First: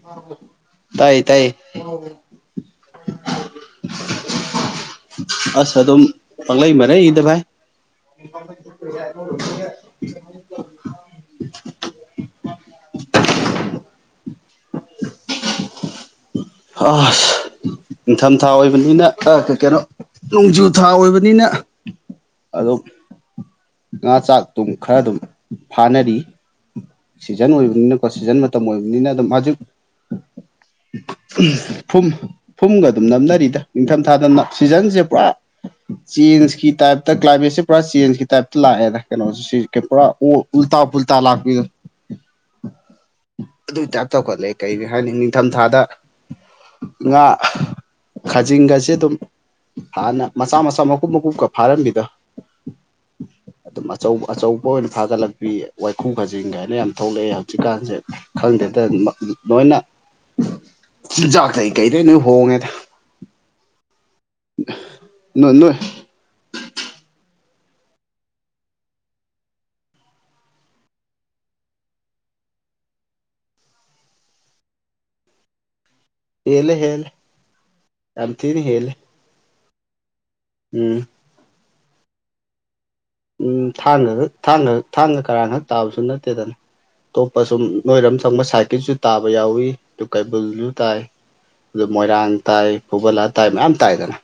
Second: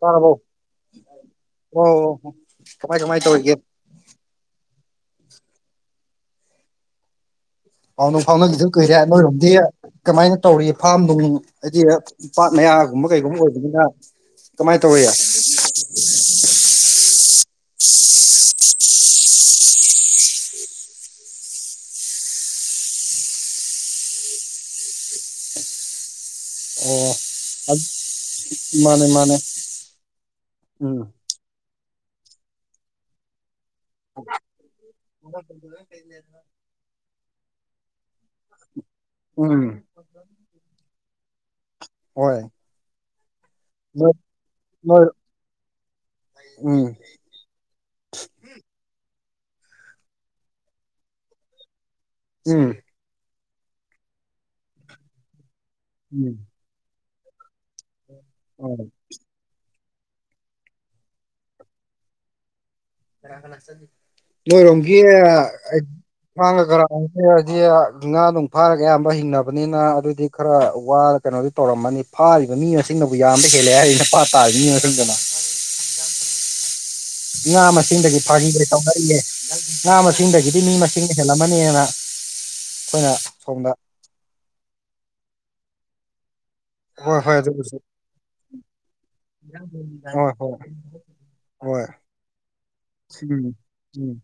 ꯇꯥꯔꯕꯣ ꯇꯥꯏꯌꯦ ꯇꯥꯏꯌꯦ ꯑꯣ ꯑꯣ ꯀꯃꯥꯏ ꯀꯃꯥꯏ ꯇꯧꯔꯤꯒꯦ ꯑꯁ ꯑꯗꯨꯝ ꯄꯪꯂꯩ ꯃꯔꯩꯔꯤꯗ ꯚꯥꯏ ꯄꯥꯎꯅꯨꯡ ꯐꯥꯎꯅꯒꯦꯁꯨ ꯀꯨꯏꯔꯦ ꯑꯃꯔꯣꯝꯗꯤ ꯀꯃꯥꯏꯅ ꯇꯧꯔꯤ ꯐꯥꯝ ꯅꯨꯡ ꯑꯩꯗꯤ ꯄꯥꯠ ꯃꯌꯥꯒꯨꯝꯕ ꯀꯩꯒꯨꯝꯕ ꯑꯣꯏꯕꯅꯤꯅ ꯀꯃꯥꯏꯟ ꯇꯧꯋꯤ ꯑ ꯑꯁ ꯏꯡꯊꯝꯊꯥ ꯑꯣꯏꯕꯅꯤꯅ ꯑ ꯀ ꯀꯩꯅꯣ ꯅꯣꯡꯖꯨ ꯊꯥ ꯑꯣꯏꯕꯅꯤꯅ ꯑꯗꯨꯝ ꯉꯥ ꯆꯥꯛꯇꯨꯝ ꯈꯔ ꯗꯨꯝ ꯐꯥꯅꯔꯤ ꯑꯣ ꯁꯤꯖꯟ ꯑꯣꯏꯕꯅꯤꯅꯀꯣ ꯁꯤꯖꯟ ꯃꯇꯝ ꯃꯥꯅꯦ ꯑꯣꯏꯕꯅꯤꯅ ꯑꯗꯨꯝ ꯃꯥꯅꯦ ꯃꯖꯨ ꯎꯝ ꯎꯝ ꯐꯨꯝ ꯐꯨꯝꯒ ꯑꯗꯨꯝ ꯅꯝꯅꯔꯤꯗ ꯅꯤꯡꯊꯝꯊꯥꯗꯅ ꯁꯤꯖꯟꯁꯦ ꯄꯨꯔꯥ [inaudible] ꯆꯦꯟꯖꯀꯤ ꯇꯥꯏꯞꯇ ꯀ꯭ꯂꯥꯏꯃꯦꯠꯁꯦ ꯄꯨꯔꯥ ꯆꯦꯟꯖꯀꯤ ꯇꯥꯏꯞꯇ ꯂꯥꯛꯑꯦꯗ ꯀꯩꯅꯣ ꯁꯤ ꯎꯝ ꯄꯨꯔꯥ ꯑꯣ ꯎꯜꯇꯥ ꯐꯨꯜꯇꯥ ꯂꯥꯛꯄꯤ ꯍꯣꯏ ꯑꯗꯨꯏ ꯇꯥꯏꯞ ꯅꯣꯏ ꯇꯧꯈꯠꯂꯦ ꯀꯩꯗꯤ ꯅꯣꯏ ꯍꯥꯏꯅꯤ ꯅꯤꯡꯊꯝ ꯊꯥꯗ ꯎꯝ ꯉꯥ ꯈꯥꯖꯤꯡꯒꯁꯦ ꯑꯗꯨꯝ ꯍꯥꯟꯅ ꯃꯆꯥ ꯃꯆꯥ ꯃꯀꯨꯞ ꯃꯀꯨꯞꯀ ꯐꯥꯔꯝꯕꯤꯗꯣ ꯎꯝ ꯑꯗꯨꯝ ꯑꯆꯧꯕ ꯑꯆꯧꯕ ꯑꯣꯏꯅ ꯐꯥꯒꯠꯂꯛꯄꯤ ꯋꯥꯏꯈꯨ ꯎꯝ ꯈꯥꯖꯤꯡ ꯒꯥꯏꯅ ꯌꯥꯝ ꯊꯣꯛꯂꯛꯑꯦ ꯍꯧꯖꯤꯛꯀꯥꯟꯖꯦ ꯈꯪꯗꯦꯗ ꯑꯣ ꯃ ꯃꯣꯏꯅ ꯆꯤꯟꯖꯥꯛꯇꯩ ꯀꯩꯗꯩ ꯂꯣꯏ ꯍꯣꯡꯉꯦꯗ ꯀꯅꯥ ꯀꯅꯥ ꯆꯠꯂꯤ ꯅꯣꯏꯔꯣꯝꯒꯤ ꯅꯣꯏ ꯅꯣꯏ ꯑꯩ ꯊꯥꯡꯒ ꯀꯔꯥꯡ ꯈꯔꯗꯤ ꯉꯥ ꯅꯨꯡ ꯐꯥꯔꯒ ꯑꯌꯥꯝꯕ ꯍꯤꯡꯅꯕꯅꯤꯅ ꯑꯗꯨꯗꯤ ꯈꯔ ꯋꯥꯔ ꯀꯩꯅꯣꯗꯨ ꯇꯧꯔꯝꯃꯅꯤ ꯐꯥꯔꯤꯕ ꯃꯤ ꯃꯁꯤꯡꯅꯕꯨ ꯌꯥꯝꯕ ꯍꯦꯜꯂꯦ ꯍꯥꯏꯔꯤꯅ ꯄꯥꯠ ꯇꯥꯔꯤꯕ ꯃꯤ ꯃꯁꯤꯡꯗꯨꯅ ꯍꯦꯜꯂꯦ ꯍꯦꯜꯂꯦ ꯉꯥ ꯃꯁꯤꯡꯗꯒꯤ ꯌꯥꯝ ꯊꯤꯅ ꯐꯥꯒꯤꯒ ꯍꯦꯜꯂꯦ ꯇꯧꯅꯔꯤꯌꯦ ꯉꯥ ꯃꯁꯤꯡꯗꯒꯤꯗꯤ ꯃꯤ ꯎꯝ ꯃꯁꯤꯡꯅ ꯍꯦꯜꯂꯝꯃꯅꯦꯅ ꯑꯈꯣꯏꯅ ꯎꯝ ꯊꯥꯡꯒꯒꯛ ꯊꯥꯡꯒꯛ ꯊꯥꯡꯒ ꯀꯔꯥꯡ ꯈꯛ ꯇꯥꯕꯁꯨ ꯅꯠꯇꯦꯗꯅ ꯍꯣꯏ ꯍꯣꯏ ꯑꯇꯣꯞꯄ ꯁꯨꯝ ꯑꯗꯨꯕꯨꯁꯨ ꯅꯣꯏꯔꯝ ꯆꯪꯕ ꯁꯥꯏꯠꯀꯤꯁꯨ ꯇꯥꯕ ꯌꯥꯎꯋꯤ ꯑꯗꯨ ꯍꯣꯏ ꯍꯣꯏ ꯀꯩꯕꯨꯜꯖꯨ ꯇꯥꯏ ꯑꯗꯨ ꯍꯣꯏ ꯃꯣꯏꯔꯥꯡ ꯇꯥꯏ ꯐꯧꯕꯂꯥ ꯎꯝ ꯇꯥꯏ ꯃꯌꯥꯝ ꯎꯝ ꯇꯥꯏꯗꯅ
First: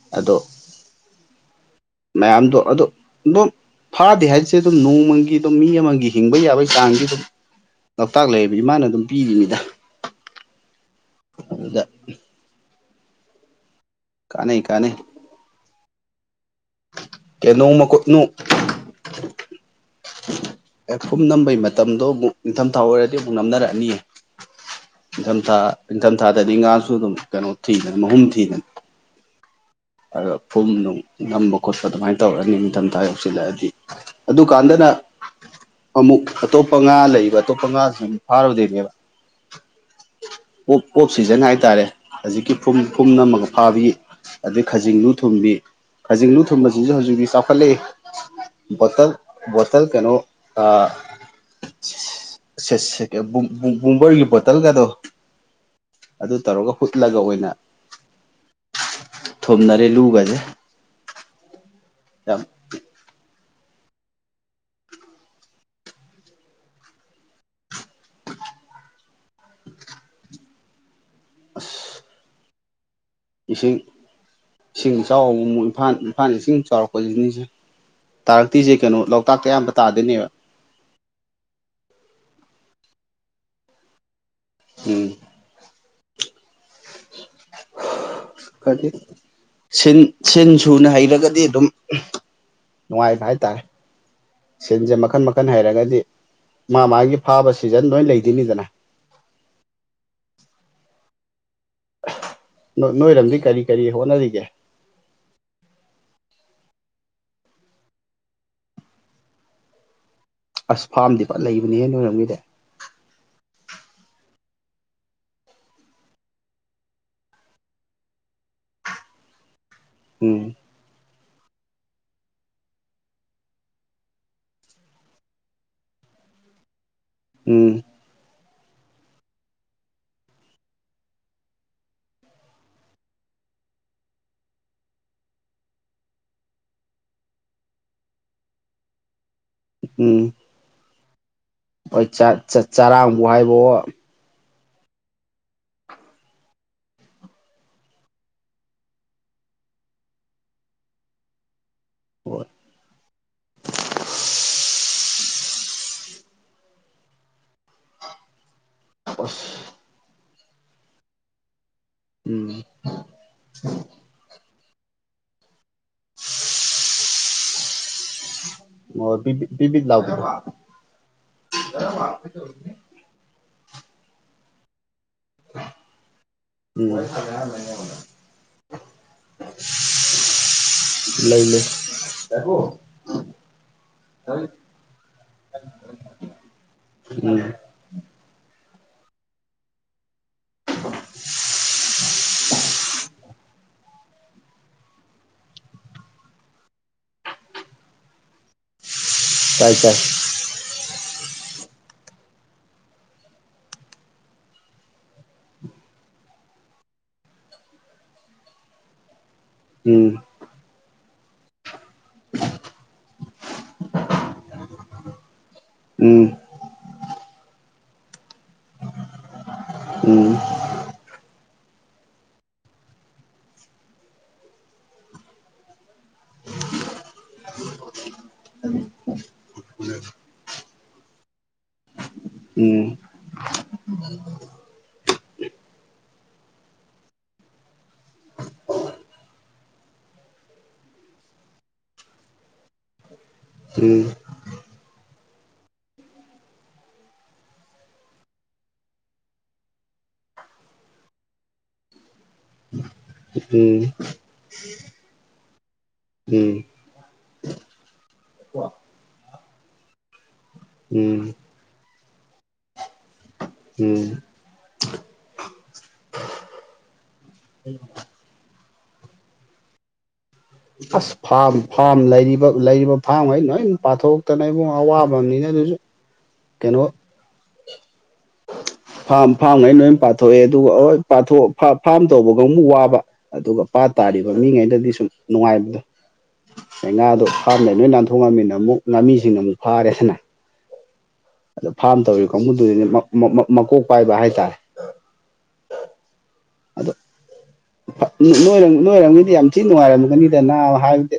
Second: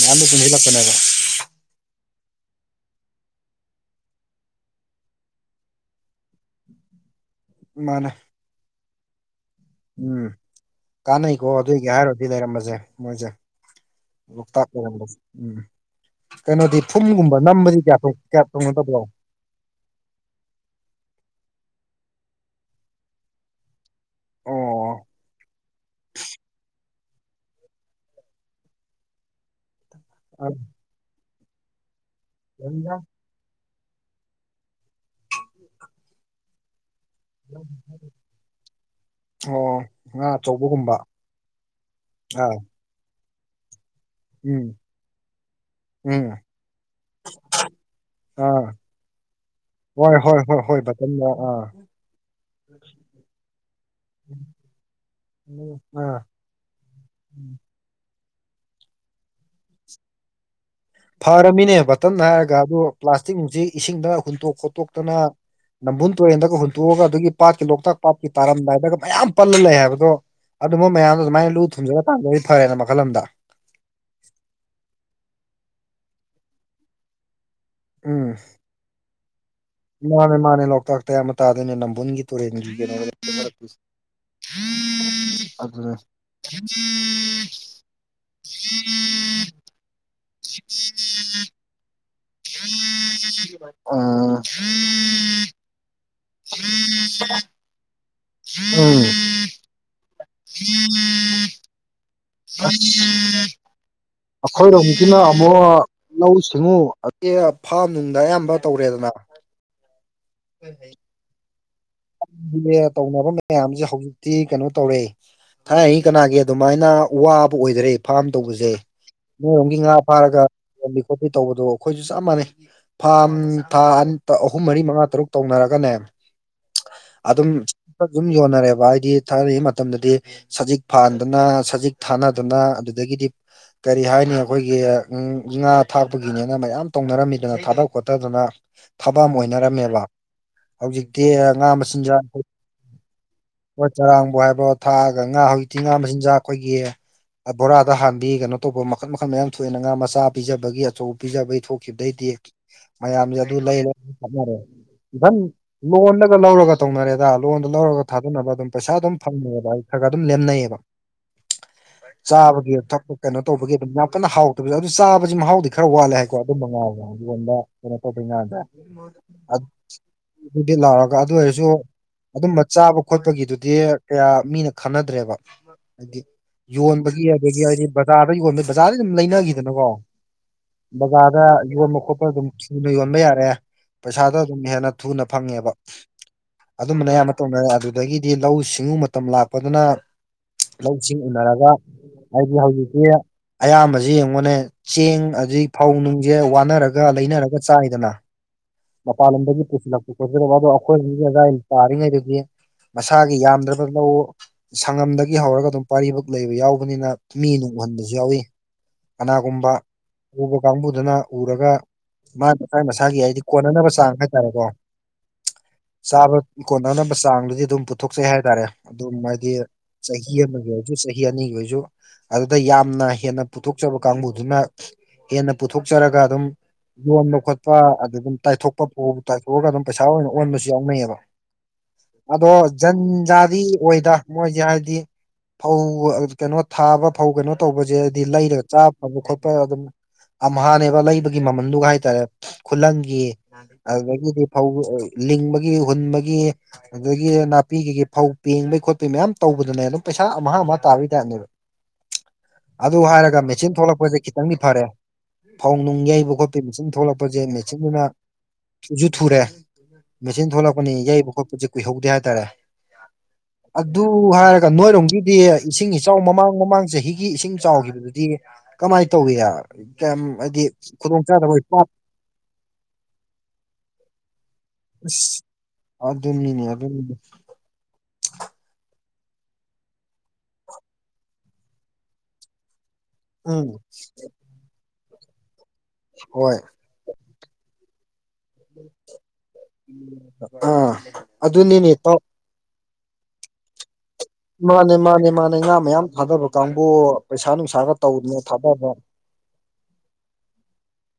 ꯃꯌꯥꯝꯗ ꯑꯗꯣ ꯄꯨꯟꯁꯤꯜꯂꯛꯄꯅꯦꯕ [unintelligible] ꯃꯌꯥꯝꯗꯣ ꯑꯗꯣ ꯗꯨꯝ ꯐꯥꯗꯦ ꯍꯥꯏꯆꯦ ꯑꯗꯨꯝ ꯅꯣꯡꯃꯒꯤ ꯑꯗꯨꯝ ꯃꯤ ꯑꯃꯒꯤ ꯍꯤꯡꯕ ꯌꯥꯕꯩ ꯆꯥꯡꯗꯤ ꯑꯗꯨꯝ ꯃꯥꯅꯦ ꯂꯣꯛꯇꯥꯛ ꯂꯩꯔꯤꯕꯤ ꯏꯃꯥꯅ ꯑꯗꯨꯝ ꯄꯤꯔꯤꯃꯤꯗ ꯎꯝ ꯀꯥꯟꯅꯩꯀꯣ ꯑꯗꯨꯏꯒꯤ ꯍꯥꯏꯔꯨꯔꯗꯤ ꯂꯩꯔꯝꯕꯖꯦ ꯃꯣꯏꯖꯦ ꯀꯥꯟꯅꯩ ꯂꯣꯛꯇꯥꯛ ꯀꯥꯟꯅꯩ ꯂꯩꯔꯝꯕꯁꯦ ꯎꯝ ꯀꯩꯅꯣꯗꯤ ꯐꯨꯝꯒꯨꯝꯕ ꯀ ꯅꯝꯕꯗꯤ ꯅꯣꯡꯃ ꯀꯌꯥ ꯊꯧ ꯅꯣꯡ ꯀꯌꯥ ꯇꯧꯅꯗꯂꯕ꯭ꯔꯣ ꯑꯦ ꯐꯨꯝ ꯅꯝꯕꯩ ꯃꯇꯝꯗꯣ ꯑꯃꯨꯛ ꯅꯤꯡꯊꯝꯊꯥ ꯑꯣꯏꯔꯗꯤ ꯑꯃꯨꯛ ꯅꯝꯅꯔꯛꯑꯅꯤꯌꯦ ꯑꯣ ꯏꯡꯊꯝꯊꯥ ꯏꯡꯊꯝꯊꯥꯗꯗꯤ ꯉꯥꯁꯨ ꯑꯗꯨꯝ ꯀꯩꯅꯣ ꯊꯤꯕꯟ ꯃꯍꯨꯝ ꯊꯤꯗꯟ ꯑꯗꯣ ꯑꯣ ꯐꯨꯝ ꯅꯨꯡ ꯅꯝꯕ ꯈꯣꯠꯄ ꯑꯗꯨꯃꯥꯏꯟ ꯇꯧꯔ ꯅꯤꯡꯊꯝ ꯊꯥ ꯌꯧ ꯁꯤꯜꯂꯛꯑꯗꯤ ꯑꯗꯨꯀꯥꯟꯗꯅ ꯑꯃꯨꯛ ꯑꯇꯣꯞꯄ ꯉꯥ ꯂꯩ ꯕ ꯑꯇꯣꯞꯄ ꯉꯥꯁꯤꯡꯑꯨ ꯐꯥꯔꯨꯗꯣꯏꯅꯦꯕ ꯑꯣ ꯑ‌ꯣꯞ ꯑ‌ꯣꯞ ꯁꯤꯖꯟ ꯍꯥꯏꯇꯥꯔꯦ ꯑꯥ ꯍꯧꯖꯤꯛꯀꯤ ꯐꯨꯝ ꯐꯨꯝ ꯃꯝꯃꯒ ꯐꯥꯕꯤ ꯑꯗꯩ ꯎꯝ ꯈꯖꯤꯡ ꯂꯨ ꯊꯨꯝꯕꯤ ꯎꯝ ꯈꯖꯤꯡ ꯂꯨ ꯊꯨꯝꯕꯁꯤꯁꯨ ꯍꯧꯖꯤꯛꯗꯤ ꯆꯥꯎꯈꯠꯂꯦ ꯑꯥ ꯕꯣꯇꯜ ꯕꯣꯇꯜ ꯀꯩꯅꯣ ꯍꯣꯏ ꯍꯣꯏ ꯍꯣꯏ ꯍꯣꯏ ꯑꯥ ꯕꯇꯟꯗ ꯑꯥ ꯁꯦ ꯀꯨꯝ ꯀꯨꯡꯒ‌ꯣꯏꯒꯤ ꯕꯣꯇꯜꯒꯗꯣ ꯎꯝ ꯑꯥ ꯑꯗꯨ ꯇꯧꯔꯒ ꯍꯨꯠꯂꯒ ꯑꯣꯏꯅ ꯊꯨꯝꯅꯔꯦ ꯂꯨꯒꯖꯦ ꯐꯔꯃꯤꯅꯦ ꯕꯇꯝꯅ ꯍꯥꯏꯔꯒ ꯑꯗꯣ ꯄ꯭ꯂꯥꯁꯇꯤꯛ ꯅꯨꯡꯆꯤ ꯏꯁꯤꯡꯗ ꯍꯨꯟꯇꯣꯛ ꯈꯣꯠꯇꯣꯛꯇꯅ ꯅꯝꯕꯨꯟ ꯇꯨꯔꯦꯟꯗꯒ ꯍꯨꯟꯇꯣꯛꯑꯒ ꯑꯗꯨꯒꯤ ꯄꯥꯠꯀꯤ ꯂꯣꯛꯇꯥꯛ ꯄꯥꯠꯀꯤ ꯇꯥꯔꯝꯗꯥꯏꯗꯒ ꯃꯌꯥꯝ ꯄꯜꯂ ꯂꯩ ꯍꯥꯏꯕꯗꯣ ꯑꯗꯨꯃ ꯃꯌꯥꯝꯗꯣ ꯑꯗꯨꯃꯥꯏꯅ ꯂꯨ ꯊꯨꯝꯖꯂꯀꯥꯟꯗ ꯐꯔꯦꯅ ꯃꯈꯜ ꯑꯝꯗ ꯏꯁꯤꯡ ꯏꯁꯤꯡ ꯏꯆꯥꯎ ꯑꯃꯨꯛ ꯑꯃꯨꯛ ꯏꯝꯐꯥꯜ ꯏꯝꯐꯥꯜ ꯏꯁꯤꯡ ꯆꯥꯎꯔꯛꯄꯁꯤꯅꯤꯁꯦ ꯎꯝ ꯇꯥꯔꯛꯇꯨꯖ‌ꯦ ꯀꯩꯅꯣ ꯂꯣꯛꯇꯥꯛ ꯇ ꯑꯌꯥꯝꯕ ꯇꯥꯗꯣꯏꯅꯦꯕ ꯃꯥꯅꯦ ꯃꯥꯅꯦ ꯂꯣꯛꯇꯥꯛꯇꯌꯥꯝꯕ ꯇꯥꯗꯣꯏꯅꯦ ꯅꯝꯕꯨꯜꯒꯤ ꯇꯨꯔꯦꯟꯒꯤ ꯎꯝ [unintelligible] ꯈꫪꯗꯤ ꯁꯤꯟ ꯁꯤꯟ ꯁꯨꯅ ꯍꯩꯔꯒꯗꯤ ꯑꯗꯨꯝ ꯅꯨꯡꯉꯥꯏꯕ ꯍꯥꯏꯇꯥꯔꯦ ꯎꯝ ꯁꯤꯟꯁꯦ ꯃꯈꯟ ꯃꯈꯟ ꯍꯩꯔꯒꯗꯤ ꯃꯥ ꯃꯥꯒꯤ ꯐꯥꯕ ꯁꯤꯖꯟ ꯂꯣꯏ ꯂꯩ ꯎꯝ ꯅꯣꯏꯔꯝꯗꯤ ꯀꯔꯤ ꯀꯔꯤ ꯍꯣꯠꯅꯔꯤꯒꯦ ꯑꯩꯈꯣꯏ ꯔꫭꯝ ꯁꯤꯅ ꯑꯃꯨꯛ ꯂꯧꯎ ꯁꯤꯡꯎ ꯑꯗꯒꯤ ꯐꯥꯝ ꯅꯨꯡꯗ ꯑꯌꯥꯝꯕ ꯇꯧꯔꯦꯗꯅ ꯑꯁ ꯐꯥꯝꯗꯤ ꯐꯖꯟ ꯂꯩꯕꯅꯤꯍꯦ ꯅ‌ꯣꯏꯔꯝꯒꯤꯗ‌ꯦ ꯇꯧꯅꯕ ꯃꯌꯥꯝꯁꯦ ꯍꯧꯖꯤꯛꯇꯤ ꯀꯩꯅꯣ ꯇꯧꯔꯦ ꯊꯥꯏꯅꯒꯤ ꯀꯅꯥꯒꯤ ꯑꯗꯨꯃꯥꯏꯅ ꯋꯥꯕ ꯑꯣꯏꯗꯔꯦ ꯐꯥꯝ ꯇꯧꯕꯁꯦ ꯅꯣꯏꫪꫭꯝꯒꯤ ꯉꯥ ꯐꯥꯔꯒ ꯎꯝ ꯌꯣꯟꯕꯤ ꯈꯣꯠꯄꯤ ꯇꯧꯕꯗꯣ ꯑꯩꯈꯣꯏꯁꯨ ꯆꯞ ꯃꯥꯟꯅꯩ ꯐꯥꯝ ꯊꯥ ꯑꯍꯨꯝ ꯃꯔꯤ ꯃꯉꯥ ꯇꯔꯨꯛ ꯇꯧꯅꯔꯒꯅꯦ ꯎꯝ ꯑꯗꯨꯝ ꯌꯣꯟꯅꯔꯦꯕ ꯍꯥꯏꯗꯤ ꯊꯥꯏꫪꯛ ꯃꯇꯝꯗꯨꯗꯤ ꯁꯖꯤꯛ ꯐꯟꯗꯅ ꯁꯖꯤꯛ ꯊꯥꯅꯗꯅ ꯑꯗꯨꯗꯒꯤꯗꯤ ꯀꯔꯤ ꯍꯥꯏꯅꯤ ꯑꯩꯈꯣꯏꯒꯤ ꯉꯥ ꯊꯥꯛꯄꯒꯤꯅꯦꯅ ꯃꯌꯥꯝ ꯇꯧꯅꯔꯝꯃꯤꯗꯅ ꯊꯥꯗ ꯈꯣꯠꯇꯗꯅ ꯊꯕꯛ ꯑꯃ ꯑꯣꯏꯅꯔꯝꯃꯦꯕ ꯎꯝ ꯍꯧꯖꯤꯛ ꯇꯤ ꯉꯥ ꯍꯣꯏ ꯃꯆꯤꯟꯖꯥꯛ ꯆꯔꯥꯡꯕꯨ ꯍꯥꯏꯕꯋꯣ ꯆꯔꯥꯡꯕꯨ ꯍꯥꯏꯕꫭ ꯊꯥꯛꯑꯒ ꯉꯥ ꯍꯧꯖꯤꯛꯇꯤ ꯉꯥ ꯃꯆꯤꯟꯖꯥꯛ ꯑꯩꯈꯣꯏꯒꯤ ꯕꯣꯔꯥꯗ ꯍꯥꯟꯕꯤ ꯀꯩꯅꯣ ꯇꯧꯕ ꯃꯈꯜ ꯃꯈꯜ ꯃꯌꯥꯝ ꯊꯣꯛꯑꯦꯅ ꯉꯥ ꯃꯆꯥ ꯄꯤꯖꯕꯒꯤ ꯑꯆꯧꯕ ꯄꯤꯖꯕꯒꯤ ꯊꯣꯛ ꯈꯤꯗꯩꯗꯤ ꯍꯣꯏ ꯃꯌꯥꯝꯁꯦ ꯑꯗꯨ ꯂꯩꯔ ꯍꯥꯞꯅꫪ‌ꯦ ꯏꯕꯟ ꯂꯣꯟꯗꯒ ꯂꯧꯔꯒ ꯇꯧꯅꯔꯦꯗ ꯂꯣꯟꯗ ꯂꯧꯔꯒ ꯊꯥꯗꯅꯕ ꯑꯗꯨꯝ ꯄꯩꯁꯥ ꯑꯗꯨꯝ ꯑꯁ ꯐꯪꯉꯦꯕ ꯑꯩ ꯈꯔꯒ ꯑꯗꯨꯝ ꯂꯦꯝꯅꯩꯕ ꯎꯝ ꯆꯥꯕꯒꯤ ꯊꯛꯄ ꯀꯩꯅꯣ ꯇꯧꯕꯒꯤ ꯑꯗꯨꯝ ꯌꯥꯝ ꯀꯟꯅ ꯍꯥꯎ ꯇꯕꯨꯖ ꯆꯥꯕꯁꯤ ꯃꯍꯥꯎꯗꯤ ꯈꯔ ꯋꯥꯠꯂꯦ ꯍꯥꯏꯀꯣ ꯑꯗꯨ ꯃꯉꯥꯟꯅ ꯌꫭꯟꯕ ꯀꯩꯅꯣ ꯇꯧꯕ‌ꯩ ꯉꯥꯟꯗ ꯑꯣ ꯕꯤꯠ ꯕꯤꯠꯕꯤꯠ ꯂꯥꯎꯕꯤꯗꫭ ꯕꯤꯠꯕꯤ ꯂꯥꯎꯔꯒ ꯑꯗꯨ ꯑꯣꯏꯔꯁꯨ ꯑꯗꯨꯒꯨꯝꯕ ꯆꯥꯕ ꯈꯣꯠꯄꯒꯤꯗꯨꯗꯤ ꯀꯌꯥ ꯃꯤꯅ ꯈꯟꯅꯗ꯭ꯔꯦꯕ ꯍꯥꯏꯗꯤ ꯎꯝ ꯌꯣꯟꯕꯒꯤ ꯑꯗꯒꯤ ꯍꯥꯏꯗꯤ ꯕꯖꯥꯔꯗ ꯌꯣꯟꯕꯒꯤ ꯕꯖꯥꯔꯗ ꯑꯗꯨꯝ ꯂꯩꯅꯒꯤꯗꯅꯀꯣ ꯕꯖꯥꯔꯗ ꯂꯩ ꯂꯩ ꯌꯣꯟꯕ ꯈꯣꯠꯄ ꯑꯗꯨꯝ ꯁꯨꯅ ꯌꯣꯟꯕ ꯌꯥꯔꯦ ꯄꯩꯁꯥꯗꯣ ꯑꯗꯨꯝ ꯍꯦꯟꯅ ꯊꯨꯅ ꯐꯪꯉꯦꯕ ꯑꯗꯨꯝꯕꯅ ꯑꯌꯥꯝꯕ ꯎꯝ ꯇꯧꯅꯔꯦ ꯑꯗꯨ ꯗꯒꯤꯗꯤ ꯂꯧꯎ ꯁꯤꯡꯎ ꯃꯇꯝ ꯂꯥꯛꯄꯗꯨꯅ ꯂꯧꯁꯤꯡ ꯎꯅꯔꯒ ꯍꯥꯏꯗꯤ ꯍꯧꯖꯤꯛꯇꯤ ꯑꯌꯥꯝꯕꯖꯤ ꯌꯦꯡꯉꯨꯅꯦ ꯆꯦꯡ ꯑꯗꯩ ꯐꯧ ꯅꯨꯡꯖꯦ ꯋꯥꯟꯅꯔꯒ ꯂꯩꯅꯔꯒ ꯆꯥꯏꯗꯅ ꯃꯄꯥꯟ ꯂꯝꯗꯒꯤ ꯆꯥꯏ ꯆꯥꯏ ꯄꯨꯁꯤꯜꯂꯛꯄ ꯈꯣꯠꯆꯤꯜꯂꯛꯞ ꯑꯗꯣ ꯑꯩꯈꯣꯏ ꯃꯤꯖꯤꯡ ꯑꯗꯥꯏ ꯇꯥꯔꯤꯉꯩꯗꯗꯤ ꯃꯁꯥꯒꯤ ꯌꯥꯝꯗ꯭ꯔꯕ ꯂꯧ ꯁꯪꯉꯝꯗꯒꯤ ꯍꯧꯔꯒ ꯑꯗꯨꯝ ꯄꯥꯔꯤꯕꯣꯛ ꯂꯩꯕ ꯌꯥꯎꯕꯅꯤꯅ ꯃꯤ ꯅꯨꯡ ꯎꯍꯟꯕꯁꯨ ꯌꯥꯎꯋꯤ ꯀꯅꯥꯒꯨꯝꯕ ꯎꯝ ꯎꯕ ꯀꯥꯡꯕꯨꯗꯨꯅ ꯎꯔꯒ ꯃꯥꯏ ꯃꯁꯥꯒꯤ ꯍꯥꯏꯗꯤ ꯀꯣꯟꯅꯅꯕ ꯆꯥꯡ ꯍꯥꯏ ꯇꯥꯔꯦꯀꯣ ꯆꯥꯕ ꯎꯝ ꯀꯣꯟꯅꯅꯕ ꯆꯥꯡꯗꯨꯗꯤ ꯑꯗꯨꯝ ꯄꯨꯊꯣꯛꯆꯩ ꯍꯥꯏꯇꯥꯔꯦ ꯑꯗꯨꯝ ꯍꯥꯏꯗꯤ ꯆꯍꯤ ꯎꯝ ꯑꯃꯒꯤ ꯗꯨ ꯆꯍꯤ ꯑꯅꯤꯒꯤ ꯑꯣꯏꯁꯨ ꯑꯗꯨꯗ ꯌꯥꯝꯅ ꯍꯦꯟꯅ ꯄꯨꯊꯣꯛꯆꯕ ꯀꯥꯡꯕꯨꯗꯨꯅ ꯍꯦꯟꯅ ꯄꯨꯊꯣꯛꯆꯔꯒ ꯑꯗꯨꯝ ꯌꯣꯟꯕ ꯈꯣꯠꯄ ꯑꯗꯨꯒꯨꯝ ꯇꯥꯏꯊꯣꯛꯄ ꯐꯧ ꯇꯥꯏꯊꯣꯛꯑꯀꯟꯗ ꯄꯩꯁꯥ ꯑꯣꯏꯅ ꯑꯣꯟꯕꯁꯨ ꯌꯥꯎꯅꯩꯌꯦꯕ ꯑꯗꯣ ꯎꯝ ꯖꯟꯖꯥꯗꯤ ꯑꯣꯏꯗ ꯃꯣꯏꯖ‌ꯦ ꯍꯥꯏꯗꯤ ꯐꯧ ꯀꯩꯅꯣ ꯊꯥꯕ ꯐꯧ ꯀꯩꯅꯣ ꯇꯧꯕꯁꯦ ꯍꯥꯏꯗꯤ ꯂꯩꯔꯒ ꯆꯥ ꯐꯕ ꯈꯣꯠꯄ ꯑꯗꯨꯝ ꯑꯝꯍꯅꯦꯕ ꯂꯩꯕꯒꯤ ꯃꯃꯜꯗꯨꯒ ꯍꯥꯏꯇꯥꯔꯦ ꯈꯨꯂꯪꯒꯤ ꯎꯝ ꯑꯗꯨꯗꯒꯤꯗꯤ ꯐꯧ ꯂꯤꯡꯕꯒꯤ ꯍꯨꯟꯕꯒꯤ ꯑꯗꯒꯤ ꯅꯥꯄꯤꯒꯤꯒꯤ ꯐꯧ ꯄꯦꯡꯕꯩ ꯈꯣꯠꯄꯩ ꯃꯌꯥꯝ ꯇꯧꯕꯗꯨꯅꯦ ꯑꯗꯨꯝ ꯄꯩꯁꯥ ꯑꯝ ꯍꯥ ꯑꯝ ꯍꯥ ꯇꯥꯏꯞꯅ‌ꯦꯕ ꯑꯗꯨ ꯍꯥꯏꯔꯒ ꯃꯦꯆꯤꯟ ꯊꯣꯛꯂꯛꯄꯖꯦ ꯈꯤꯇꯪꯗꯤ ꯐꯔꯦ ꯐꯧ ꯅꯨꯡ ꯌꯩꯕ ꯈꯣꯠꯄꯩ ꯎꯝ ꯃꯦꯆꯤꯟ ꯊꯣꯛꯂꯛꯄꯖꯦ ꯃꯦꯆꯤꯟꯗꯨꯅ ꯊꯨꯖꯨ ꯊꯨꯔꯦ ꯃꯦꯆꯤꯟ ꯎꯝ ꯊꯣꯛꯂꯛꯄꯅꯤ ꯎꯝ ꯌꯩꯕ ꯈꯣꯠꯄꯖꯦ ꯀꯨꯏꯍꯧꯗꯦ ꯍꯥꯏꯇꯥꯔꯦ ꯑꯗꯨ ꯎꯝ ꯍꯥꯏꯔꯒ ꯅꯣꯏꯔꯣꯝꯒꯤꯗꯤ ꯏꯁꯤꯡ ꯏꯆꯥꯎ ꯃꯃꯥꯡ ꯃꯃꯥꯡ ꯆꯍꯤꯒꯤ ꯏꯁꯤꯡ ꯆꯥꯎꯒꯤꯕ ꯗꯨꯗꯤ ꯀꯃꯥꯏ ꯇꯧꯌꯤ ꯀꯌꯥꯝ ꯍꯥꯏꯗꯤ ꯑꯁ ꯐꯥꯝ ꯈꯨꯗꯣꯡꯆꯥꯥꯗꯕ ꯄꯥꯠ ꯐꯥꯝ ꯂꯩꯔꯤꯕ ꯂꯩꯔꯤꯕ ꯐꯥꯝꯒꯩ ꯂꯣꯏ ꯄꯥꯊꯣꯛꯇꯅ ꯏꯕꯨꯡꯉꯣ ꯑꯋꯥꯕ ꯑꯁ ꯑꯃꯅꯤꯅ ꯑꯗꯨꯖꯨ ꯑꯗꯨꯅꯤꯅꯦ ꯑꯗꯨꯅꯤ ꯐꯥꯝ ꯐꯥꯝ ꯉꯩ ꯂꯣꯏ ꯄꯥꯊꯣꯛꯑꯦ ꯑꯗꯨꯒ ꯍꯣꯏ ꯄꯥꯊꯣꯛ ꯐꯥ ꯐꯥꯝ ꯇꯧꯕ ꯀꯥꯡꯃꯨ ꯋꯥꯕ ꯑꯗꯨꯒ ꯎꯝ ꯄꯥꯠ ꯇꯥꯔꯤꯕ ꯃꯤꯉꯩꯗꯗꯤ ꯁꯨꯝ ꯅꯨꯡꯉꯥꯏꯕꯗꯣ ꯍꯣꯏ ꯉꯁꯥꯏ ꯉꯥꯗꯣ ꯐꯥꯝꯗꯩ ꯅꯣꯏ ꯅꯥꯟꯊꯣꯛꯑꯝꯅꯤꯅ ꯑꯃꯨꯛ ꯉꯥꯃꯤꯁꯤꯡ ꯑꯃꯨꯛ ꯐꯔꯦꯗꯅ ꯑꯥ ꯑꯗꯣ ꯑꯗꯨꯅꯤꯅꯦ ꯐꯥꯝ ꯇꯧ ꯇꯧꯔꯤ ꯀꯥꯡꯕꯨꯗꯨꯗꯤ ꯅꯦ ꯃꯞ ꯃꯞ ꯃꯞ ꯃꯀꯣꯛ ꯄꯥꯏꯕ ꯍꯥꯏꯇꯥꯔꯦ ꯃꯥꯅꯦ ꯃꯥꯅꯦ ꯃꯥꯅꯦ ꯉꯥ ꯃꯌꯥꯝ ꯊꯥꯗꯕ ꯀꯥꯡꯕꯨ ꯄꯩꯁꯥ ꯅꯨꯡꯁꯥꯒ ꯇꯧꯗꯅ ꯅꯣꯏꯔꯣꯝ ꯊꯥꯗꯕ ꯅꯣꯏꯔꯣꯝꯒꯤꯗꯤ ꯌꯥꯝ ꯊꯤ ꯅꯨꯡꯉꯥꯏꯔꯝꯒꯅꯤꯗꯅ ꯅꯕ ꯍꯥꯏꯕꯗꯤ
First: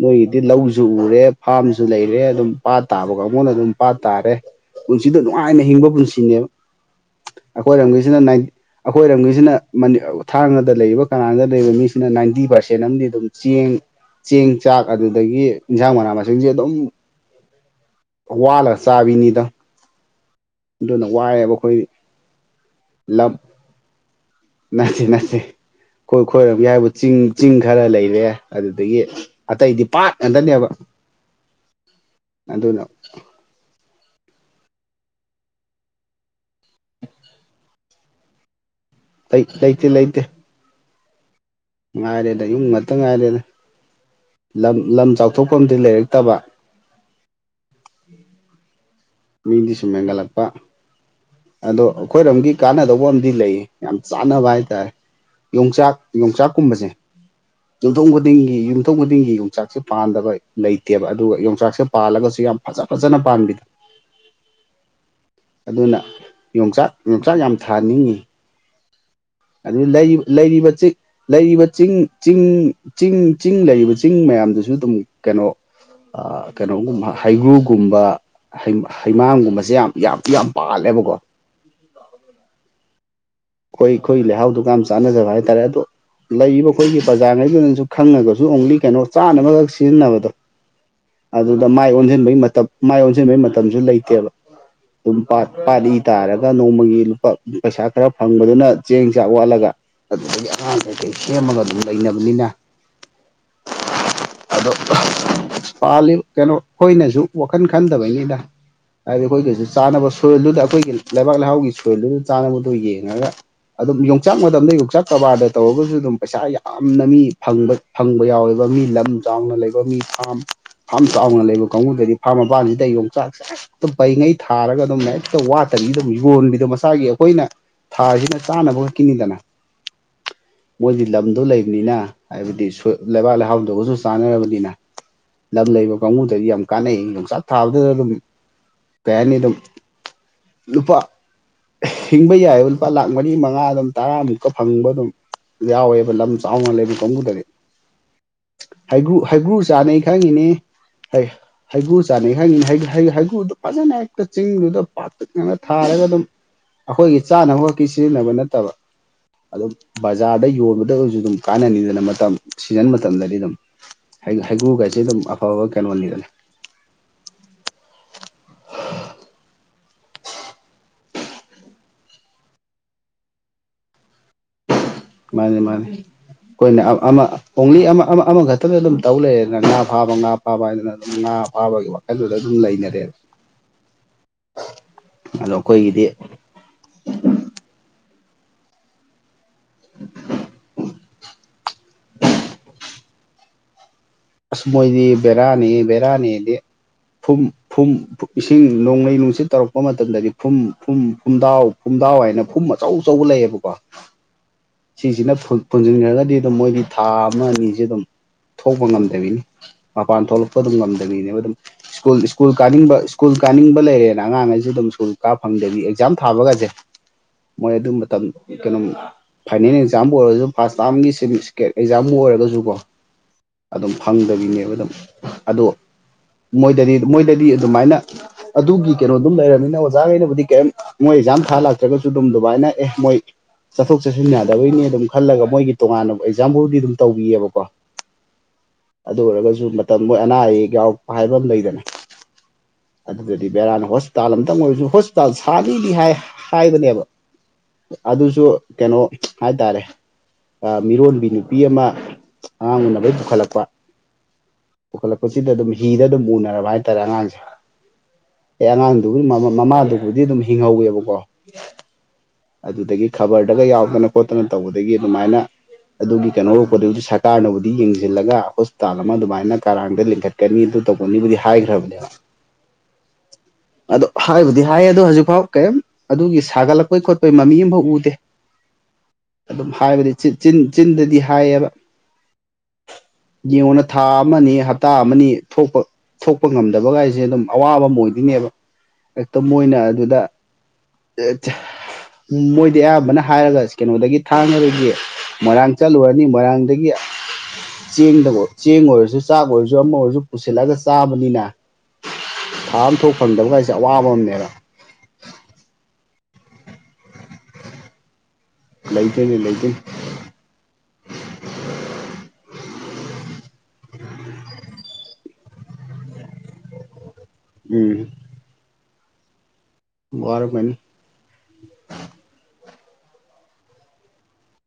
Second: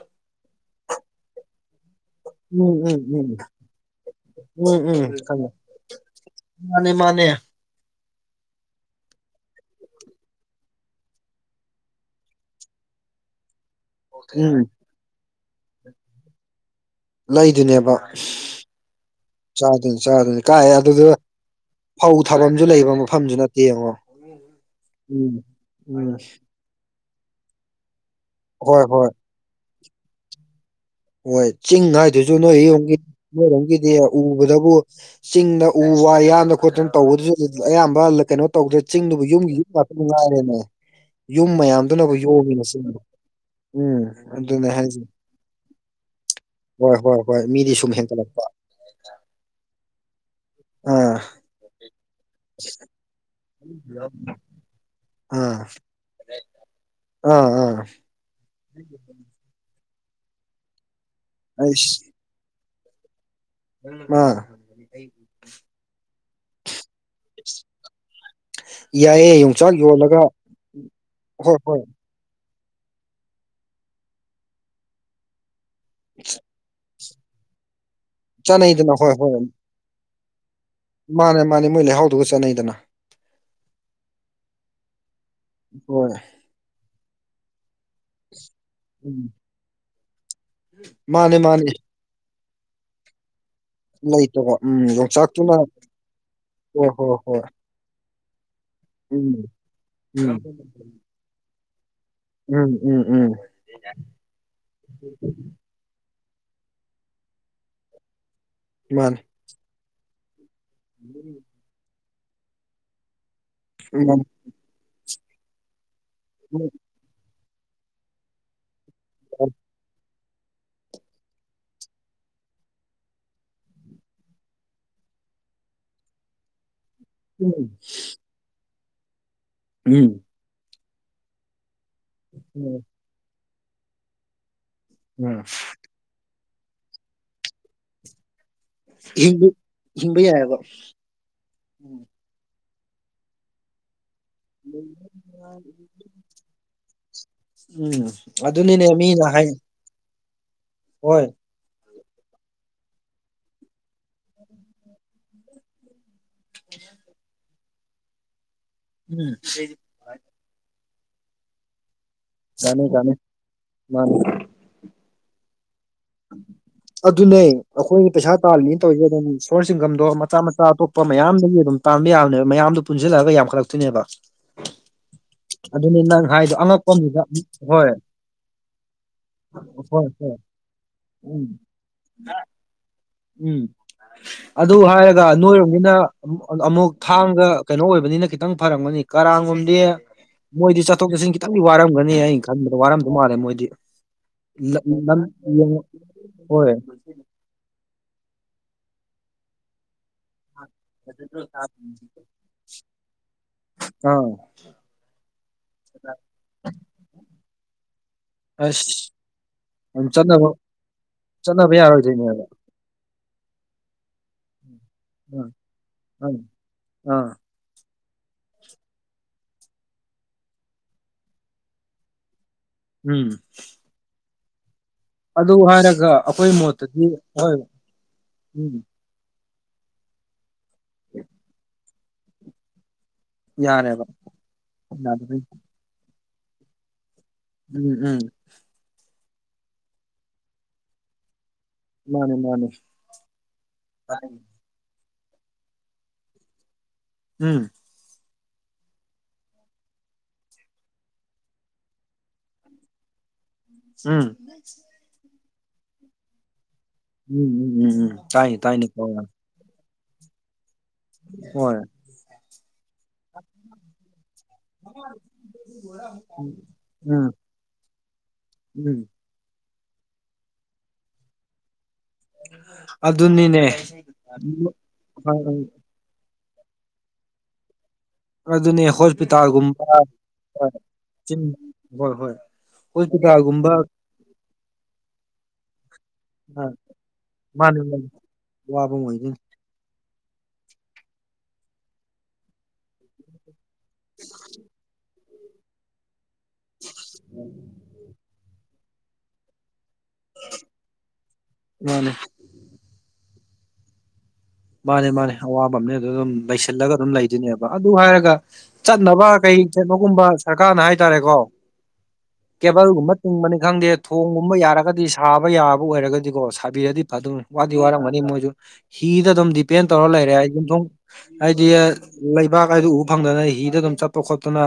ꯅꯣꯏꯒꯤꯗꯤ ꯂꯧꯖꯨ ꯎꯔꯦ ꯐꯥꯝꯖꯨ ꯂꯩꯔꯦ ꯗꯨꯝ ꯎꯝ ꯄꯥꯠ ꯎꯝ ꯇꯥꯕ ꯎꯝ ꯀꯥꯡꯕꯨꯅ ꯗꯨꯝ ꯄꯥꯠ ꯇꯥꯔꯦ ꯎꯝ ꯎꯝ ꯄꯨꯟꯁꯤꯗꯨ ꯈꯪꯉꯦ ꯅꯨꯡꯉꯥꯏꯅ ꯍꯤꯡꯕ ꯄꯨꯟꯁꯤꯅꯦꯕ ꯃꯥꯅꯦ ꯃꯥꯅꯦ ꯑꯩꯈꯣꯏꯔꯣꯝꯒꯤꯖꯤꯅ ꯅꯥꯏꯠ ꯑꯩꯈꯣꯏꯔꯣꯝꯒꯤꯖꯤꯅ ꯃꯅꯤ ꯑꯧ __ ꯊꯥꯡꯒꯗ ꯂꯩꯔꯤꯕ ꯀꯔꯥꯡꯗꯥ ꯂꯩꯔꯤꯕ ꯃꯤꯁꯤꯅ ꯅꯥꯏꯟꯇꯤ ꯄꯥꯔꯁꯦꯟ ꯑꯝꯗꯤ ꯑꯗꯨꯝ ꯆꯦꯡ ꯆꯦꯡ ꯎꯝ ꯆꯥꯛ ꯑꯗꯨꯗꯒꯤ ꯏꯟꯁꯥꯡ ꯃꯅꯥ ꯃꯁꯤꯡꯖꯦ ꯑꯗꯨꯝ ꯂꯩꯗꯨꯏꯅꯦꯕ ꯋꯥꯜꯂꯒ ꯆꯥꯕꯤꯅꯤꯗ ꯆꯥꯗꯣꯏꯅꯦ ꯆꯥꯗꯣꯏꯅꯤ ꯀꯥꯏꯑꯦ ꯑꯗꯨꯅ ꯑꯗꯨꯗ ꯋꯥꯏꯑꯦꯕ ꯑꯩꯈꯣꯏ ꯐꯧ ꯊꯥꯕꯝꯖꯨ ꯂꯩꯕ ꯃꯐꯝꯁꯨ ꯅꯠꯇꯦ ꯌꯦꯡꯉꯣ ꯅꯠ ꯊꯦ ꯎꯝ ꯅꯠꯊꯦ ꯎꯝ ꯈꯣꯏ ꯈꯣꯏꯔꯝꯒꯤ ꯍꯥꯏꯕꯨ ꯆꯤꯡ ꯆꯤꯡ ꯈꯔ ꯂꯩꯔꯦ ꯍꯣꯏ ꯑꯗꯨꯗꯒꯤ ꯍꯣꯏ ꯑꯇꯩꯗꯤ ꯄꯥꯠ ꯉꯗꯅꯦꯕ ꯋꯣꯏꯠ ꯆꯤꯡ ꯍꯥꯏꯗꯨꯖꯨ ꯅꯣꯏ ꯌꯨꯝꯒꯤ ꯅꯣꯏꯔꯣꯝꯒꯤꯗꯤ ꯎꯕꯗꯕꯨ ꯆꯤꯡꯗ ꯎ ꯋꯥ ꯌꯥꯟꯗ ꯈꯣꯠꯇꯅ ꯇꯧꯕꯗꯨꯁꯨ ꯑꯌꯥꯝꯕ ꯂꯛ ꯀꯩꯅꯣ ꯇꯧꯗ꯭ꯔꯦ ꯆꯤꯡꯗꯨꯕꯨ ꯌꯨꯝꯒꯤ ꯌꯨꯝ ꯂꯩꯇꯦ ꯉꯥꯛꯇꯕꯨ ꯂꯩꯇꯦ ꯉꯥꯏꯔꯦꯅꯦ ꯌꯨꯝ ꯃꯌꯥꯝ ꯗꯨꯅꯕꯨ ꯉꯥꯏꯔꯦꯗ ꯌꯣꯝꯃꯤꯅꯦ ꯌꯨꯝ ꯉꯥꯛꯇ ꯆꯤꯡꯗꯣ ꯉꯥꯏꯔꯦꯗ ꯎꯝ ꯑꯗꯨꯅꯦ ꯍꯥꯏꯖꯦ ꯊꯣꯛ ꯐꯝꯗꯤ ꯂꯩꯔꯛꯇꯕ꯫ ꯍꯣꯏ! ꯍꯣꯏ! ꯍꯣꯏ! ꯃꯤꯗꯤ ꯁꯨꯝ ꯍꯦꯟꯒꯠꯂꯛꯄ꯫ ꯃꯤꯗꯤ ꯁꯨꯝ ꯍꯦꯟꯒꯠꯂꯛꯄ ꯑ ꯑꯗꯣ ꯑꯈꯣꯏꯔꯣꯝꯒꯤ ꯀꯥꯟꯅꯗꯧꯕ ꯑꯃꯗꯤ ꯂꯩꯌꯦ ꯌꯥꯝ ꯆꯥꯟꯅꯕ ꯍꯥꯏꯇꯥꯔꯦ꯫ ꯑꯥ ꯌꯣꯡꯆꯥꯛ ꯌꯣꯡꯆꯥꯛ ꯀꯨꯝꯕꯖꯦ ꯑꯥ ꯑꯥ ꯌꯨꯝꯊꯣꯡ ꯈꯨꯗꯤꯡ ꯏ ꯌꯨꯝꯊꯣꯡ ꯈꯨꯗꯤꯡꯒꯤ ꯌꯣꯡꯆꯥꯛꯁꯦ ꯄꯥꯟꯗꯕ ꯂꯩꯇꯦꯕ ꯑꯗꯨꯒ ꯌꯣꯡꯆꯥꯛꯁꯦ ꯄꯥꯜꯂꯒꯁꯨ ꯌꯥꯝ ꯐꯖ ꯐꯖꯅ ꯄꯥꯟꯕꯤ ꯃ ꯑꯗꯨꯅ ꯌꯣꯡꯆꯥꯛ ꯌꯣꯡꯆꯥꯛ ꯌꯥꯝ ꯊꯥꯅꯤꯡ ꯉꯤ꯫ ꯌꯥꯏꯌꯦ ꯌꯣꯡꯆꯥꯛ ꯑꯗꯨ ꯂꯩ ꯌꯣꯜꯂꯒ ꯂꯩꯔꯤꯕ ꯆꯤ ꯍꯣꯏ ꯂꯩꯔꯤꯕ ꯍꯣꯏ ꯆꯤꯡ ꯆꯤꯡ ꯆꯤꯡ ꯆꯤꯡ ꯂꯩꯔꯤꯕ ꯆꯤꯡ ꯃꯌꯥꯝꯗꯨꯁꯨ ꯗꯨꯝ ꯀꯩꯅꯣ ꯑ ꯀꯩꯅꯣꯒꯨꯝꯕ ꯍ ꯍꯩꯒ꯭ꯔꯨꯒꯨꯝꯕꯥ ꯍꯩ ꯆꯥꯅꯩꯗꯅ ꯍꯣꯏ ꯍꯣꯏ ꯍꯩꯃꯥꯡꯒꯨꯝꯕꯁꯦ ꯌꯥꯝ ꯌꯥꯝ ꯌꯥꯝ ꯄꯥꯜꯂꯦꯕꯀꯣ ꯃꯥꯅꯦ ꯃꯥꯅꯦ ꯃꯣꯏ ꯂꯩꯍꯥꯎꯗꯨꯒ ꯆꯅꯩꯗꯅ꯫ ꯈꯣꯏ ꯈꯣꯏ ꯂꯩꯍꯥꯎꯗꯨꯒ ꯌꯥꯝ ꯆꯥꯟꯅꯖꯕ ꯍꯥꯏꯇꯥꯔꯦ ꯑꯗꯨ ꯍꯣꯏ ꯂꯩꯔꯤꯕ ꯑꯈꯣꯏꯒꯤ ꯄ꯭ꯔꯖꯥꯉꯩꯗꯨꯅꯖꯨ ꯈꯪꯉꯒꯖꯨ ꯑꯣꯡꯂꯤ ꯀꯩꯅꯣ ꯎꯝ ꯆꯥꯅꯕꯒꯛ ꯁꯤꯖꯤꯟꯅꯕꯗꯣ ꯃꯥꯅꯦ ꯑꯗꯨꯗ ꯃꯥꯅꯦ ꯃꯥꯏ ꯑꯣꯟꯁꯤꯟꯕꯒꯤ ꯃꯇꯝ__ ꯃꯥꯏ ꯑꯣꯟꯁꯤꯟꯕꯩ ꯃꯇꯝꯁꯨ ꯂꯩꯇꯦꯕ ꯂꯩꯇꯕ ꯎꯝ ꯑꯗꯨꯝ ꯄꯥꯠ ꯌꯣꯡꯆꯥꯛꯇꯨꯅ ꯄꯥꯠꯂꯤ ꯇꯥꯔꯒ ꯍꯣꯏ ꯅꯣꯡꯃꯒꯤ ꯍꯣꯏ ꯂꯨꯄꯥ ꯍꯣꯏ ꯄꯩꯁꯥ ꯈꯔ ꯐꯪꯕꯗꯨꯅ ꯆꯦꯡ ꯆꯥꯛ ꯋꯥꯜ ꯎꯝ ꯂꯒ ꯎꯝ ꯑꯗꯨꯗꯒꯤ ꯑꯉꯥꯡ ꯀꯩꯩ ꯀꯩ ꯁꯦꯝꯃꯒ ꯑꯗꯨꯝ ꯂꯩꯅꯕꯅꯤꯅꯥ ꯎꯝ ꯎꯝ ꯎꯝ [unintelligible] ꯄꯥꯜꯂꯤꯕ ꯀꯩꯅꯣ ꯈꯣꯏꯅꯖꯨ ꯋꯥꯈꯟ ꯈꯟꯗꯕꯩꯅꯤꯗ ꯃꯥꯅꯤ ꯍꯥꯏꯗꯤ ꯑꯈꯣꯏꯒꯖꯨ ꯆꯥꯅꯕ ꯁꯣꯏꯜꯗꯨꯗ ꯑꯩꯈꯣꯏꯒꯤ ꯂꯩꯕꯥꯛ ꯂꯩꯍꯥꯎꯒꯤ ꯁꯣꯏꯜꯗꯨꯗ ꯆꯥꯅꯕꯗꯨ ꯌꯦꯡꯉꯒ ꯑꯗꯨꯝ ꯎꯝ ꯌꯣꯡꯆꯥꯛ ꯃ ꯇꯝꯗ ꯌꯣꯡꯆꯥꯛ ꯀꯔꯕꯥꯔꯗ ꯇꯧꯔꯒꯁꯨ ꯑꯗꯨꯝ ꯄꯩꯁꯥ ꯌꯥꯝꯅ ꯃꯤ ꯐꯪꯕ ꯐꯪꯕ ꯌꯥꯎꯋꯦꯕ ꯃꯤ ꯂꯝ ꯆꯥꯎꯅ ꯂꯩꯕ ꯃꯤ ꯐꯥꯔꯝ ꯐꯥꯔꯝ ꯆꯥꯎꯅ ꯂꯩꯕ ꯀꯥꯡꯕꯨꯗꯗꯤ ꯐꯥꯔꯝ ꯃꯄꯜꯁꯤꯗ ꯌꯣꯡꯆꯥꯛꯁꯦ ꯍꯦꯛ ꯇ ꯄꯩꯉꯩ ꯊꯥꯔꯒ ꯑꯗꯨꯝ ꯍꯦꯛꯇ ꯋꯥꯠꯇꯕꯤ ꯑꯗꯨꯝ ꯌꯣꯟꯕꯤꯗꯣ ꯃꯁꯥꯒꯤ ꯑꯩꯈꯣꯏꯅ ꯊꯥꯔꯤꯁꯤꯅ ꯆꯥꯅꯕ ꯈꯛꯀꯤꯅꯤꯗꯅ ꯎꯝ ꯃꯣꯏꯗꯤ ꯂꯝꯗꯣ ꯂꯩꯕꯅꯤꯅ ꯍꯥꯏꯕꯗꯤ ꯁꯣꯏ ꯂꯩꯕꯥꯛ ꯂꯩꯍꯥꯎꯗꯨꯒꯁꯨ ꯆꯥꯟꯅꯔꯕꯅꯤꯅ ꯎꯝ ꯂꯝ ꯂꯩꯕ ꯀꯥꯡꯕꯨꯗꯗꯤ ꯌꯥꯝ ꯀꯥꯟꯅꯩ ꯌꯣꯡꯆꯥꯛ ꯊꯥꯕꯗꯗ ꯑꯗꯨꯝ ꯀꯩ ꯍꯥꯏꯅꯤ ꯍꯤꯡꯕ ꯑꯗꯨꯝ ꯍꯤꯡꯕ ꯌꯥꯏꯑꯕ ꯂꯨꯄꯥ ꯎꯝ ꯍꯤꯡꯕ ꯌꯥꯏꯕ ꯂꯨꯄꯥ ꯂꯥꯛ ꯃꯔꯤ ꯃꯉꯥ ꯑꯗꯨꯝ ꯇꯔꯥ ꯑꯗꯨꯝ ꯀ ꯐꯪꯕ ꯑꯗꯨꯝ ꯌꯥꯎꯋꯦꯕ ꯂꯝ ꯆꯥꯎꯅ ꯂꯩꯕ ꯀꯥꯡꯕꯨꯗꯗꯤ ꯎꯝ! ꯑꯗꯨꯅꯤꯅꯦ ꯃꯤꯅ ꯍꯥꯏ ꯈꯪꯉꯤꯅꯦ ꯍꯥꯏ ꯍꯣꯏ ꯍꯩꯒꯨ ꯆꯥꯅꯩ ꯈꯪꯉꯤ ꯍꯩꯒꯨꯗꯨ ꯐꯖꯅ ꯍꯦꯛꯇ ꯆꯤꯡꯗꯨꯗ ꯄꯥꯠꯇꯛ ꯉꯅ ꯊꯥꯔꯒ ꯑꯗꯨꯝ ꯑꯩꯈꯣꯏꯒꯤ ꯆꯥꯅꯕ ꯁꯤꯖꯤꯟꯅꯕ ꯅꯠꯇꯕ ꯎꯝ ꯑꯗꯨꯝ ꯕꯖꯥꯔꯗ ꯌꯣꯟꯕꯗ ꯑꯣꯏꯔꯁꯨ ꯑꯗꯨꯝ ꯀꯥꯟꯅꯅꯤꯡꯗꯅ ꯃꯇꯝ ꯀꯥꯟꯅꯩ ꯁꯤꯖꯟ ꯀꯥꯟꯅꯩ ꯃꯇꯝꯗꯗꯤ ꯑꯗꯨꯝ ꯃꯥꯅꯤ ꯍꯩꯒ꯭ꯔꯨꯒꯩꯁꯦ ꯑꯗꯨꯝ ꯑꯐꯕ ꯀꯩꯅꯣꯅꯤꯗꯅꯤ ꯎꯝ ꯑꯗꯨꯅꯦ ꯑꯩꯈꯣꯏꯅ ꯄꯩꯁꯥ ꯇꯥꯜꯂꯤꯅꯤꯅ ꯇꯧꯔꯤꯁꯦ ꯑꯗꯨꯝ ꯁꯣꯔꯣꯟ ꯏꯟꯒꯝꯗꯣ ꯃꯆꯥ ꯃꯆꯥ ꯑꯇꯣꯞꯄ ꯃꯌꯥꯝꯗꯒꯤ ꯑꯗꯨꯝ ꯇꯟꯕ ꯌꯥꯕꯥꯅꯦꯕ ꯃꯌꯥꯝꯗꯨ ꯄꯨꯟꯁꯤꯜꯂꯛꯑꯒ ꯌꯥꯝꯈꯠꯂꯛꯇꯣꯏꯅꯦꯕ ꯃꯥꯅꯦ ꯃꯥꯅꯦ ꯑꯗꯨꯅꯤ ꯅꯪ ꯍꯥꯏꯗꯣ ꯑꯩꯈꯣꯏꯅ ꯑꯉꯛꯄ ꯑꯃꯗ ꯑꯃ ꯑꯣꯡꯂꯤ ꯍꯣꯏ ꯑꯃ ꯑꯃ ꯑꯃꯈꯛꯇꯗ ꯑꯗꯨꯝ ꯇꯧ ꯂꯩꯔꯦꯅ ꯉꯥ ꯍꯣꯏ ꯐꯥꯕ ꯉꯥ ꯍꯣꯏ ꯐꯥꯕ ꯍꯥꯏꯗꯅ ꯑꯗꯨꯝ ꯉꯥ ꯎꯝ ꯐꯥꯕꯒꯤ ꯋꯥꯈꯜꯗꯨꯗ ꯑꯗꯨꯝ ꯂꯩꯅꯔꯦꯕ ꯎꯝ ꯑꯗꯨ ꯍꯥꯏꯔꯒ ꯑꯗꯣ ꯅꯣꯏꯔꯣꯝꯅꯤꯅ ꯑꯩꯈꯣꯏꯒꯤꯗꯤ ꯑꯃꯨꯛ ꯊꯥꯡꯒ ꯀꯩꯅꯣ ꯑꯣꯏꯕꯅꯤꯅ ꯈꯤꯇꯪ ꯐꯔꯝꯒꯅꯤ ꯀꯔꯥꯡꯒꯣꯝ ꯃꯣꯏꯗꯤ ꯆꯠꯊꯣꯛ ꯆꯠꯁꯤꯟ ꯈꯤꯇꯪꯗꯤ ꯋꯥꯔꯝꯒꯅꯤ ꯑꯩꯅ ꯈꯟꯕꯗ ꯋꯥꯔꯝꯗꯧ ꯃꯥꯜꯂꯦ ꯃꯣꯏꯗꯤ ꯑꯁ ꯃꯣꯏꯗꯤ ꯂꯝ ꯕꯦꯔꯥꯅꯤ ꯌꯦꯡ ꯕꯔꯥꯅꯤꯗꯤ ꯍꯣꯏ ꯐꯨꯝ ꯐꯨꯝ ꯏꯁꯤꯡ ꯅꯣꯡꯂꯩ ꯅꯨꯡꯁꯤꯠ ꯇꯧꯔꯛꯄ ꯃꯇꯝꯗꯗꯤ ꯐꯨꯝ ꯐꯨꯝ ꯐꯨꯝꯗꯥꯎ ꯐꯨꯝꯗꯥꯎ ꯍꯥꯏꯅ ꯐꯨꯝ ꯑꯆꯧ ꯑꯆꯧꯕ ꯂꯩꯌꯦꯕꯀꯣ ꯑꯥ ꯁꯤꯁꯤꯅ ꯄꯨꯟꯁꯤꯟꯈ꯭ꯔꯒꯗꯤ ꯑꯗꯨꯝ ꯃꯣꯏꯗꯤ ꯊꯥ ꯑꯃ ꯑꯅꯤꯁꯦ ꯑꯗꯨꯝ ꯑꯁ ꯊꯣꯛꯄ ꯉꯝꯃꯤ ꯅꯤ ꯑꯗꯨꯝ ꯃꯄꯥꯟ ꯆꯠꯅꯕ ꯊꯣꯛꯂꯛꯄ ꯑꯗꯨꯝ ꯉꯝꯗꯕꯤꯅꯦꯕ ꯑꯗꯨꯝ ꯆꯠꯅꯕ ꯁ꯭ꯀꯨꯜ ꯌꯥꯔꯣꯏꯗꯣꯏꯅꯦꯕ ꯁ꯭ꯀꯨꯜ ꯀꯥꯅꯤꯡꯕ ꯁ꯭ꯀꯨꯜ ꯀꯥꯅꯤꯡꯕ ꯂꯩꯔꯦꯅ ꯑꯉꯥꯡꯉꯩꯁꯨ ꯑꯗꯨꯝ ꯁ꯭ꯀꯨꯜ ꯀꯥ ꯑꯥ ꯐꯪꯗꯕꯤ ꯑꯦꯛꯖꯥꯝ ꯑꯥ ꯊꯥꯕꯒꯁꯦ ꯑꯥ ꯃꯣꯏ ꯑꯗꯨ ꯃꯇꯝ ꯀꯩꯅꯣꯝ ꯐꯥꯏꯅꯦꯜ ꯑꯦꯛꯖꯥꯝꯕꯨ ꯑꯣꯏꯔꯁꯨ ꯐꯥꯔꯁ ꯇꯥꯔꯝꯒꯤ ꯁꯤ ꯏꯁꯀꯦꯠ ꯑꯦꯛꯖꯥꯝꯕꯨ ꯑꯣꯏꯔꯒꯁꯨꯀꯣ ꯎꯝ ꯑꯗꯨꯝ ꯐꯪꯗꯕꯤꯅꯦꯕ ꯑꯗꯨꯝ ꯑꯗꯨ ꯑꯗꯣ ꯍꯥꯏꯔꯒ ꯑꯩꯈꯣꯏ ꯃꯣꯏꯗꯗꯤ ꯃꯣꯠꯇꯗꯤ ꯃꯣꯏꯗꯗꯤ ꯍꯣꯏ ꯑꯗꯨꯃꯥꯏꯅ ꯎꯝ ꯑꯗꯨꯒꯤ ꯀꯩꯅꯣ ꯑꯗꯨꯝ ꯂꯩꯔꯕꯝꯃꯤꯅ ꯑꯣꯖꯥꯈꯩꯅꯕꯨꯗꯤ ꯀꯔꯤꯝ ꯃꯣꯏ ꯑꯦꯛꯖꯥꯝ ꯊꯥ ꯂꯥꯛꯇ꯭ꯔꯒꯁꯨ ꯑꯗꯨꯝ ꯑꯗꯨꯃꯥꯏꯅ ꯑꯦ ꯃꯣꯏ ꯆꯠꯊꯣꯛ ꯌꯥꯔꯦꯕ ꯆꯠꯁꯤꯟ ꯌꯥꯗꯕꯩꯅꯦ ꯑꯗꯨꯝ ꯌꯥꯗꯕꯩ ꯈꯜꯂꯒ ꯃꯣꯏꯒꯤ ꯇꯣꯉꯥꯟꯥꯟꯕ ꯑꯦꯛꯖꯥꯝꯄꯜꯗꯤ ꯑꯗꯨꯝ ꯇꯧꯕꯤꯌꯦꯕꯀꯣ ꯎꯝ ꯎꯝ ꯑꯗꯨ ꯑꯣꯏꯔꯒꯁꯨ ꯃꯇꯝ ꯃꯣꯏ ꯑꯅꯥ ꯑꯌꯦꯛ ꯌꯥꯎꯔꯛꯄ ꯍꯥꯏꯕ ꯑꯃ ꯂꯩꯗꯅ ꯃꯥꯅꯤ ꯃꯥꯅꯤ ꯑꯗꯨꯗꯤ ꯕꯦꯔꯥꯅ ꯍꯣꯁꯄꯤꯇꯥꯜ ꯑꯃꯇꯪ ꯑꯣꯏꯔꯁꯨ ꯍꯁ ꯁꯥꯅꯤꯗꯤ ꯍꯥꯏ ꯍꯥꯏꯕꯅꯦꯕ ꯎꯝ ꯑꯗꯨꯁꯨ ꯀꯩꯅꯣ ꯍꯥꯏꯇꯥꯔꯦ ꯃꯤꯔꯣꯟꯕꯤ ꯅꯨꯄꯤ ꯑꯃ ꯑꯉꯥꯡ ꯎꯅꯕꯩ ꯄꯨꯈꯠꯂꯛꯄ ꯎꯝ ꯄꯨꯈꯠꯂꯛꯄꯁꯤꯗ ꯑꯗꯨꯝ ꯍꯤꯗ ꯑꯗꯨꯝ ꯎꯅꯔꯕ ꯍꯥꯏꯇꯥꯔꯦ ꯑꯉꯥꯡꯁꯦ ꯎꯝ ꯎꯝ ꯎꯝ ꯎꯝ ꯇꯥꯏꯅꯤ ꯑꯦ ꯇꯥꯏꯅꯤ ꯍꯣꯏ ꯑꯉꯥꯡꯗꯨꯒꯤ ꯃꯃ ꯃꯃꯥꯗꯨꯕꯨꯗꯤ ꯑꯗꯨꯝ ꯍꯤꯡꯍꯧꯋꯦꯕꯀꯣ ꯑꯗꯨꯗꯒꯤ ꯈꯕꯔꯗꯒ ꯌꯥꯎꯗꯅ ꯈꯣꯠꯇꯅ ꯇꯧꯕꯗꯒꯤ ꯑꯗꯨꯃꯥꯏꯅ ꯑꯗꯨꯒꯤ ꯀꯩꯅꯣꯔꯄꯗꯨꯕꯨꯗꯤ ꯎꯝ ꯁꯔꯀꯥꯔꯅꯕꯨꯗꯤ ꯌꯦꯡꯁꯤꯜꯂꯒ ꯎꯝ ꯍꯣꯁꯄꯤꯇꯥꯜ ꯑꯃ ꯑꯗꯨꯃꯥꯏꯅ ꯀꯔꯥꯡꯗ ꯂꯤꯡꯈꯠꯀꯅꯤ ꯑꯗꯨ ꯇꯧꯒꯅꯤꯕꯨꯗꯤ ꯍꯥꯏꯈ꯭ꯔꯕꯅꯦꯕ ꯑꯗꯨꯅꯤꯅꯦ ꯑꯗꯨ ꯍꯥꯏꯕꯨꯗꯤ ꯍꯥꯏ ꯑꯣ ꯍꯧꯖꯤꯛꯐꯥꯎ ꯀꯔꯤꯝ ꯑꯗꯨꯒꯤ ꯁꯥꯒꯠꯂꯛꯄꯩ ꯈꯣꯠꯄꯩ ꯃꯃꯤ ꯑꯃꯐꯥꯎ ꯎꯗꯦ ꯑꯗꯨꯅꯦ ꯑꯗꯨꯝ ꯍꯣꯁꯄꯤꯇꯥꯜꯒꯨꯝꯕ ꯍꯥꯏꯕꯗꯤ ꯆꯤꯟ ꯆꯤꯟꯗꯗꯤ ꯆꯤꯟ ꯍꯥꯏꯌꯦꯕ ꯍꯣꯏ ꯍꯣꯏ ꯍꯣꯁꯄꯤꯇꯥꯜꯒꯨꯝꯕ ꯌꯦꯡꯉꯅ ꯊꯥ ꯑꯃꯅꯤ ꯍꯞꯇꯥ ꯑꯃꯅꯤ ꯊꯣꯛꯄ ꯊꯣꯛꯄ ꯉꯝꯗꯕꯒꯥꯏꯁꯦ ꯑꯗꯨꯝ ꯑꯋꯥꯕ ꯑꯃ ꯑꯣꯏꯗꯣꯏꯅꯦꯕ ꯋꯥꯕꯨꯡꯉ ꯍꯦꯛꯇ ꯃꯣꯏꯅ ꯑꯗꯨꯗ ꯃꯣꯏꯗꯤ ꯑꯌꯥꯝꯕꯅ ꯍꯥꯏꯔꯒ ꯀꯩꯅꯣꯗꯒꯤ ꯊꯥꯡꯉꯗꯒꯤ ꯃꯣꯏꯔꯥꯡ ꯆꯠꯂꯨꯔꯅꯤ ꯃꯣꯏꯔꯥꯡꯗꯒꯤ ꯎꯝ [inaudible] ꯆꯦꯡꯗꯀꯣ ꯆꯦꯡ ꯑꯣꯏꯔꯁꯨ ꯆꯥꯛ ꯑꯣꯏꯔꯁꯨ ꯑꯃ ꯑꯣꯏꯔꯁꯨ ꯄꯨꯁꯤꯜꯂꯒ ꯆꯥꯕꯅꯤꯅ ꯃꯥꯅꯦ ꯊꯥ ꯑꯃ ꯊꯣꯛ ꯐꯪꯗꯕ ꯀꯥꯏꯁꯦ ꯑꯋꯥꯕ ꯑꯃꯅꯦꯕ ꯃꯥꯅꯦ ꯃꯥꯅꯦ ꯑꯋꯥꯕ ꯑꯃꯅꯦ ꯑꯗꯨ ꯑꯗꯨꯝ ꯂꯩꯁꯤꯜꯂꯒ ꯑꯗꯨꯝ ꯂꯩꯗꯨꯏꯅꯦꯕ ꯑꯗꯨ ꯍꯥꯏꯔꯒ ꯆꯠꯅꯕ ꯂꯩꯗꯣꯏꯅꯤ ꯀꯩ ꯂꯩꯗꯣꯏꯅꯤ ꯆꯠꯅꯣꯒꯨꯝꯕ ꯁꯔꯀꯥꯔꯅ ꯍꯥꯏꯇꯥꯔꯦꯀꯣ ꯀꯦꯕꯜꯒꯨꯝꯕ ꯇꯤꯡꯕꯅꯤ ꯈꯪꯗꯦ ꯊꯣꯡꯒꯨꯝꯕ ꯌꯥꯔꯒꯗꯤ ꯁꯥꯕ ꯌꯥꯕ ꯑꯣꯏꯔꯒꯗꯤꯀꯣ ꯁꯥꯕꯤꯔꯗꯤ ꯐꯗꯣꯏꯅꯤ ꯋꯥꯗꯤ ꯎꯝ ꯋꯥꯔꯝꯒꯅꯤ ꯃꯣꯏꯁꯨ ꯍꯤꯗ ꯑꯗꯨꯝ ꯗꯤꯄꯦꯟ ꯇꯧꯔ ꯂꯩꯔꯦ ꯋꯥꯔꯝꯒꯅꯤ ꯌꯨꯝꯊꯨꯡ ꯍꯥꯏꯗꯤ ꯂꯩꯕꯥꯛ ꯍꯥꯏꯗꯣ ꯎ ꯐꯪꯗꯅ ꯍꯤꯗ ꯑꯗꯨꯝ ꯆꯠꯄ ꯈꯣꯠꯇꯅ